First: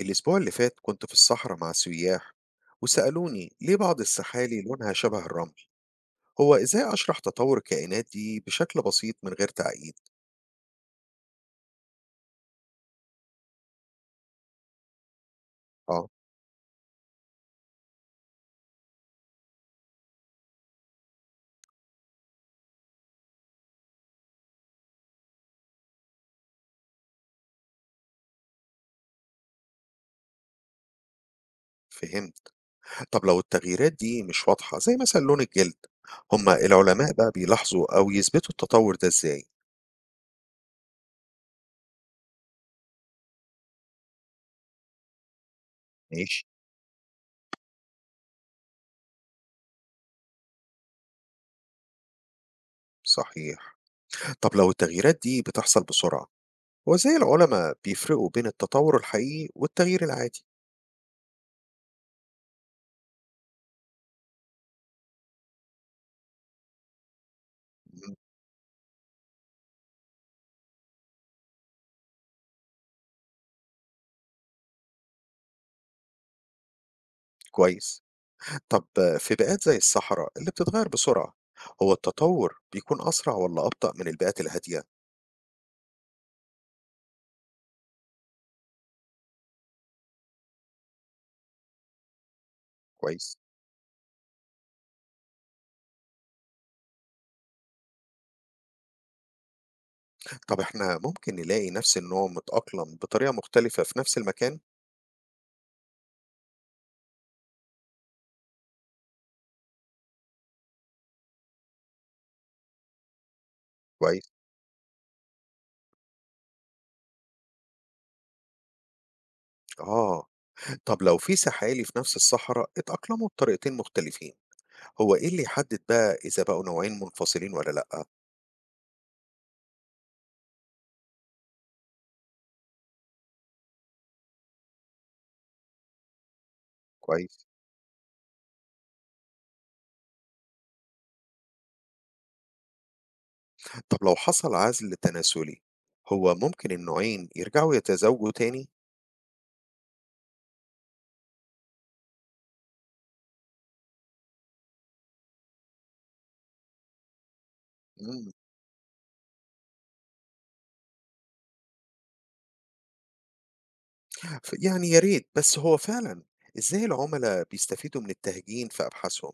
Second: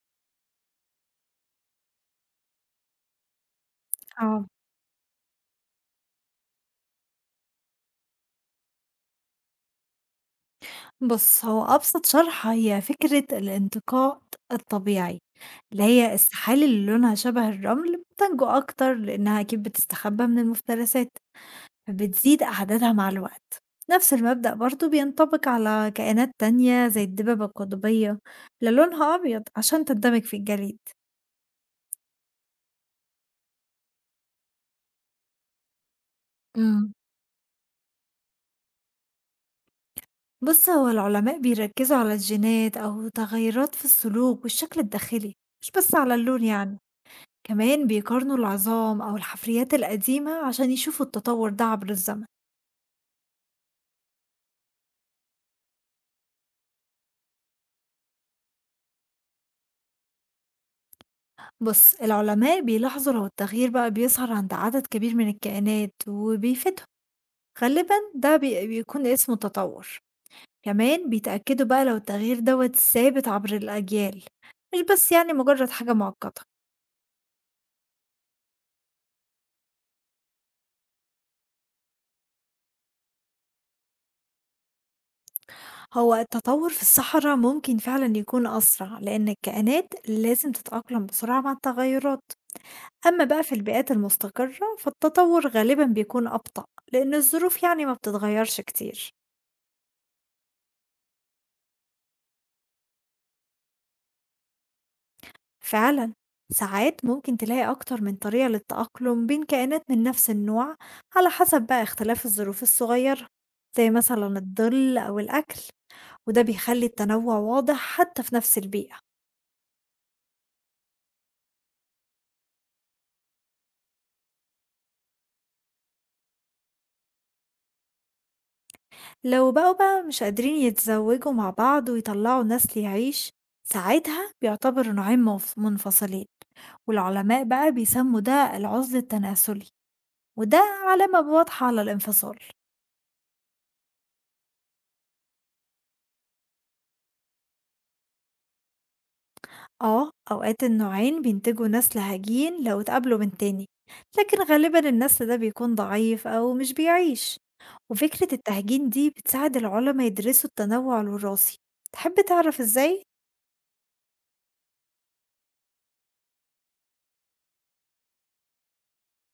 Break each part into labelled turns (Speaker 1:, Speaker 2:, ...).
Speaker 1: الأسبوع اللي فات كنت في الصحراء مع سياح وسألوني ليه بعض
Speaker 2: آه،
Speaker 1: السحالي لونها شبه الرمل. هو إزاي أشرح تطور الكائنات دي بشكل بسيط من غير تعقيد؟
Speaker 2: بُص هو أبسط شرح هي فكرة الانتقاء الطبيعي، اللي
Speaker 1: آه،
Speaker 2: هي السحالي اللي لونها شبه الرمل بتنجو أكتر لأنها أكيد بتستخبى من المفترسات، فبتزيد أعدادها مع الوقت. نفس المبدأ برضه بينطبق على كائنات تانية زي الدببة القطبية اللي لونها أبيض عشان تندمج في الجليد.
Speaker 1: فهمت. طب لو التغييرات دي مش واضحة زي مثلا لون الجلد، هما
Speaker 2: امم.
Speaker 1: العلماء بقى بيلاحظوا أو يثبتوا التطور ده إزاي؟
Speaker 2: بُص هو العلماء بيركزوا على الجينات أو تغيرات في السلوك والشكل الداخلي، مش بس على
Speaker 1: ماشي.
Speaker 2: اللون يعني. كمان بيقارنوا العظام أو الحفريات القديمة عشان يشوفوا التطور ده عبر الزمن.
Speaker 1: صحيح. طب لو التغييرات دي بتحصل بسرعة، هو إزاي العلماء بيفرقوا بين التطور الحقيقي والتغيير العادي؟
Speaker 2: بص العلماء بيلاحظوا لو التغيير بقى بيظهر عند عدد كبير من الكائنات وبيفيدهم غالبا
Speaker 1: مم،
Speaker 2: ده بيكون اسمه تطور. كمان بيتأكدوا بقى لو التغيير دوت ثابت عبر الأجيال، مش بس يعني مجرد حاجة معقدة.
Speaker 1: كويس. طب في بيئات زي الصحراء اللي بتتغير بسرعة، هو التطور بيكون أسرع ولا أبطأ من البيئات الهادية؟
Speaker 2: هو التطور في الصحراء ممكن فعلا يكون أسرع لأن الكائنات لازم تتأقلم بسرعة مع التغيرات. أما
Speaker 1: كويس.
Speaker 2: بقى في البيئات المستقرة فالتطور غالبا بيكون أبطأ، لأن الظروف يعني ما بتتغيرش كتير.
Speaker 1: طب احنا ممكن نلاقي نفس النوع متأقلم بطريقة مختلفة في نفس المكان؟
Speaker 2: فعلا ساعات ممكن تلاقي أكتر من طريقة للتأقلم بين كائنات من نفس النوع، على حسب بقى اختلاف الظروف الصغيرة، زي
Speaker 1: كويس.
Speaker 2: مثلا الظل أو الأكل. وده بيخلي التنوع واضح حتى في نفس البيئة.
Speaker 1: آه. طب لو في سحالي في نفس الصحراء اتأقلموا بطريقتين مختلفين، هو إيه اللي يحدد بقى إذا بقوا نوعين منفصلين ولا لأ؟
Speaker 2: لو بقوا بقى مش قادرين يتزوجوا مع بعض ويطلعوا نسل يعيش، ساعتها بيعتبر نوعين منفصلين، والعلماء
Speaker 1: كويس.
Speaker 2: بقى بيسموا ده العزل التناسلي. وده علامة واضحة على الانفصال.
Speaker 1: طب لو حصل عزل تناسلي، هو ممكن النوعين يرجعوا يتزاوجوا تاني؟
Speaker 2: اه اوقات النوعين بينتجوا نسل هجين لو اتقابلوا من تاني، لكن غالبا النسل ده بيكون ضعيف او مش بيعيش.
Speaker 1: مم.
Speaker 2: وفكرة التهجين دي بتساعد العلماء يدرسوا التنوع الوراثي. تحب تعرف ازاي؟
Speaker 1: يعني يا ريت، بس هو فعلًا إزاي العُملا بيستفيدوا من التهجين في أبحاثهم؟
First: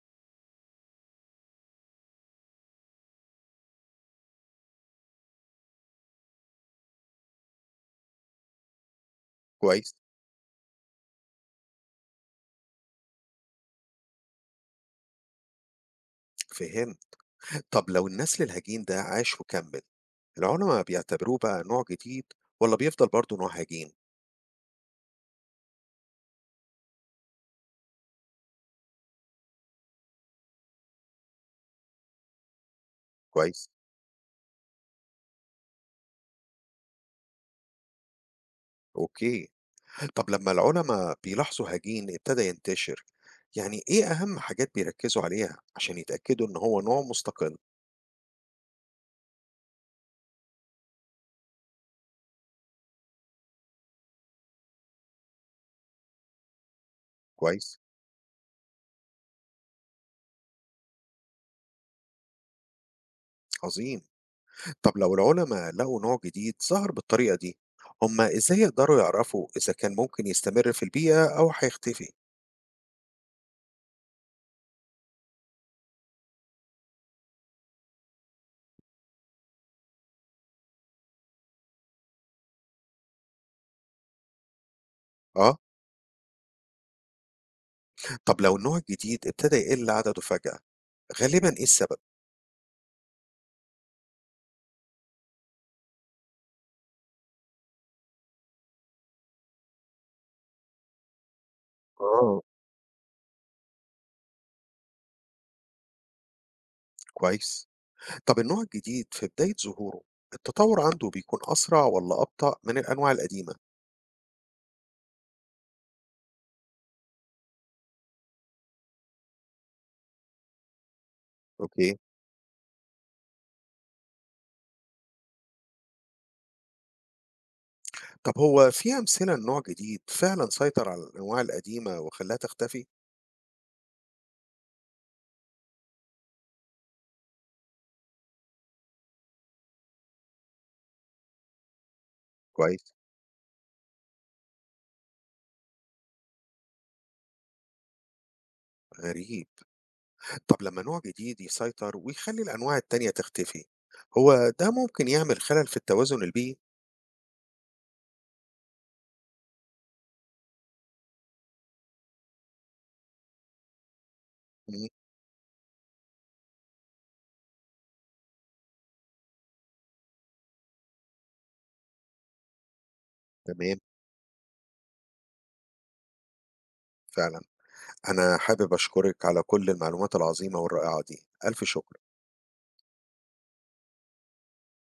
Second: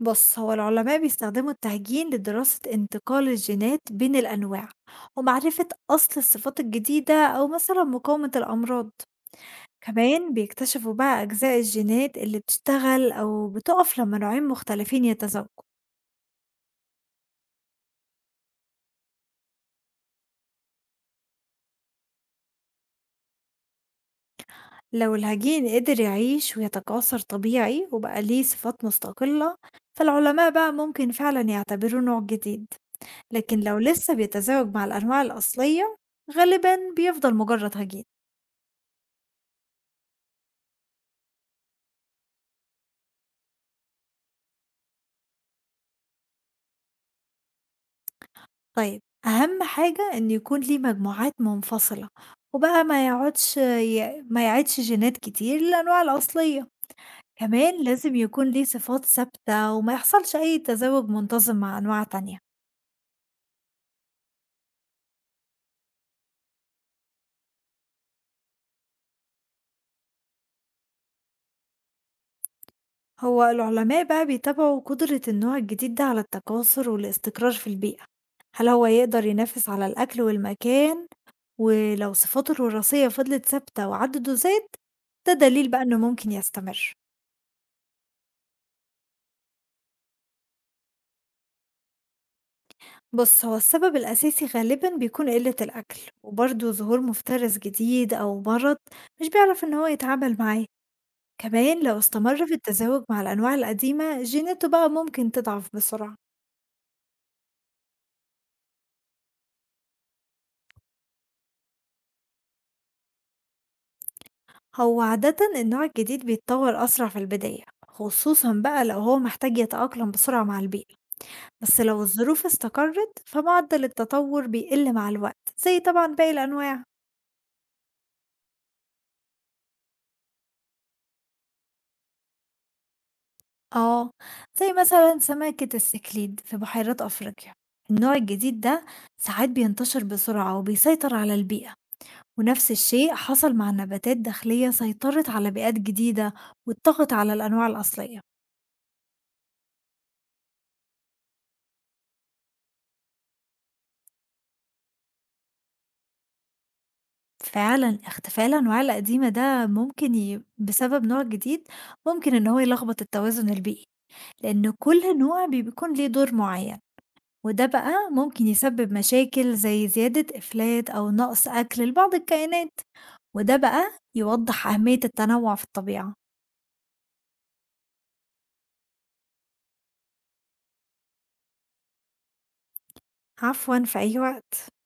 Speaker 2: بص هو العلماء بيستخدموا التهجين لدراسة انتقال الجينات بين الأنواع ومعرفة أصل الصفات الجديدة أو مثلا مقاومة الأمراض.
Speaker 1: كويس،
Speaker 2: كمان بيكتشفوا بقى أجزاء الجينات اللي بتشتغل أو بتقف لما نوعين مختلفين يتزاوجوا.
Speaker 1: فهمت. طب لو النسل الهجين ده عاش وكمّل، العُلما بيعتبروه بقى نوع جديد والّا بيفضل برضه نوع هجين؟
Speaker 2: لو الهجين قدر يعيش ويتكاثر طبيعي وبقى ليه صفات مستقلة، فالعلماء بقى ممكن فعلا يعتبروه نوع جديد. لكن
Speaker 1: كويس،
Speaker 2: لو لسه بيتزاوج مع الأنواع الأصلية غالبا بيفضل مجرد هجين.
Speaker 1: أوكي. طب لمّا العُلما بيلاحظوا هجين ابتدى ينتشر، يعني إيه أهم حاجات بيركّزوا عليها عشان يتأكدوا إن هو نوع مستقل؟
Speaker 2: طيب أهم حاجة إن يكون ليه مجموعات منفصلة، وبقى ما يقعدش ما يعيدش جينات كتير للأنواع الأصلية.
Speaker 1: كويس،
Speaker 2: كمان لازم يكون ليه صفات ثابتة وما يحصلش أي تزاوج منتظم مع أنواع تانية.
Speaker 1: عظيم. طب لو العلماء لقوا نوع جديد ظهر بالطريقة دي، هم ازاي يقدروا يعرفوا اذا كان ممكن يستمر في البيئة او هيختفي؟
Speaker 2: هو العلماء بقى بيتابعوا قدرة النوع الجديد ده على التكاثر والاستقرار في البيئة. هل هو يقدر ينافس على الأكل والمكان؟ ولو صفاته الوراثية فضلت ثابتة وعدده زاد، ده
Speaker 1: اه.
Speaker 2: دليل بقى إنه ممكن يستمر.
Speaker 1: طب لو النوع الجديد ابتدى يقل عدده فجأة، غالبا ايه السبب؟
Speaker 2: بُص، هو السبب الأساسي غالبًا بيكون قِلّة الأكل، وبرضه ظهور مفترس جديد أو مرض مش بيعرف إن هو يتعامل معاه، كمان لو
Speaker 1: آه،
Speaker 2: استمر في التزاوج مع الأنواع القديمة جيناته بقى ممكن تضعف بسرعة.
Speaker 1: كويس. طب النوع الجديد في بداية ظهوره، التطور عنده بيكون أسرع ولا أبطأ من الأنواع القديمة؟
Speaker 2: هو عادةً النوع الجديد بيتطور أسرع في البداية، خصوصًا بقى لو هو محتاج يتأقلم بسرعة مع البيئة، بس
Speaker 1: أوكي.
Speaker 2: لو الظروف استقرت فمعدل التطور بيقل مع الوقت زي طبعًا باقي الأنواع.
Speaker 1: طب هو في أمثلة لنوع جديد فعلا سيطر على الأنواع القديمة وخلاها تختفي؟
Speaker 2: آه، زي مثلًا سمكة السكليد في بحيرات أفريقيا، النوع الجديد ده ساعات بينتشر بسرعة وبيسيطر على البيئة، ونفس
Speaker 1: كويس.
Speaker 2: الشيء حصل مع نباتات داخلية سيطرت على بيئات جديدة واتطغت على الأنواع الأصلية.
Speaker 1: غريب. طب لما نوع جديد يسيطر ويخلي الأنواع التانية تختفي، هو ده ممكن يعمل خلل في التوازن البيئي؟
Speaker 2: فعلًا اختفاء الأنواع القديمة ده ممكن ي بسبب نوع جديد، ممكن إن هو يلخبط التوازن البيئي، لأن
Speaker 1: مم،
Speaker 2: كل نوع بيكون ليه دور معين. وده بقى ممكن يسبب مشاكل زي زيادة إفلات أو نقص أكل لبعض الكائنات. وده
Speaker 1: تمام.
Speaker 2: بقى يوضح أهمية التنوع في الطبيعة.
Speaker 1: فعلا أنا حابب أشكرك على كل المعلومات العظيمة والرائعة دي. ألف شكر.
Speaker 2: عفوا، في أي وقت.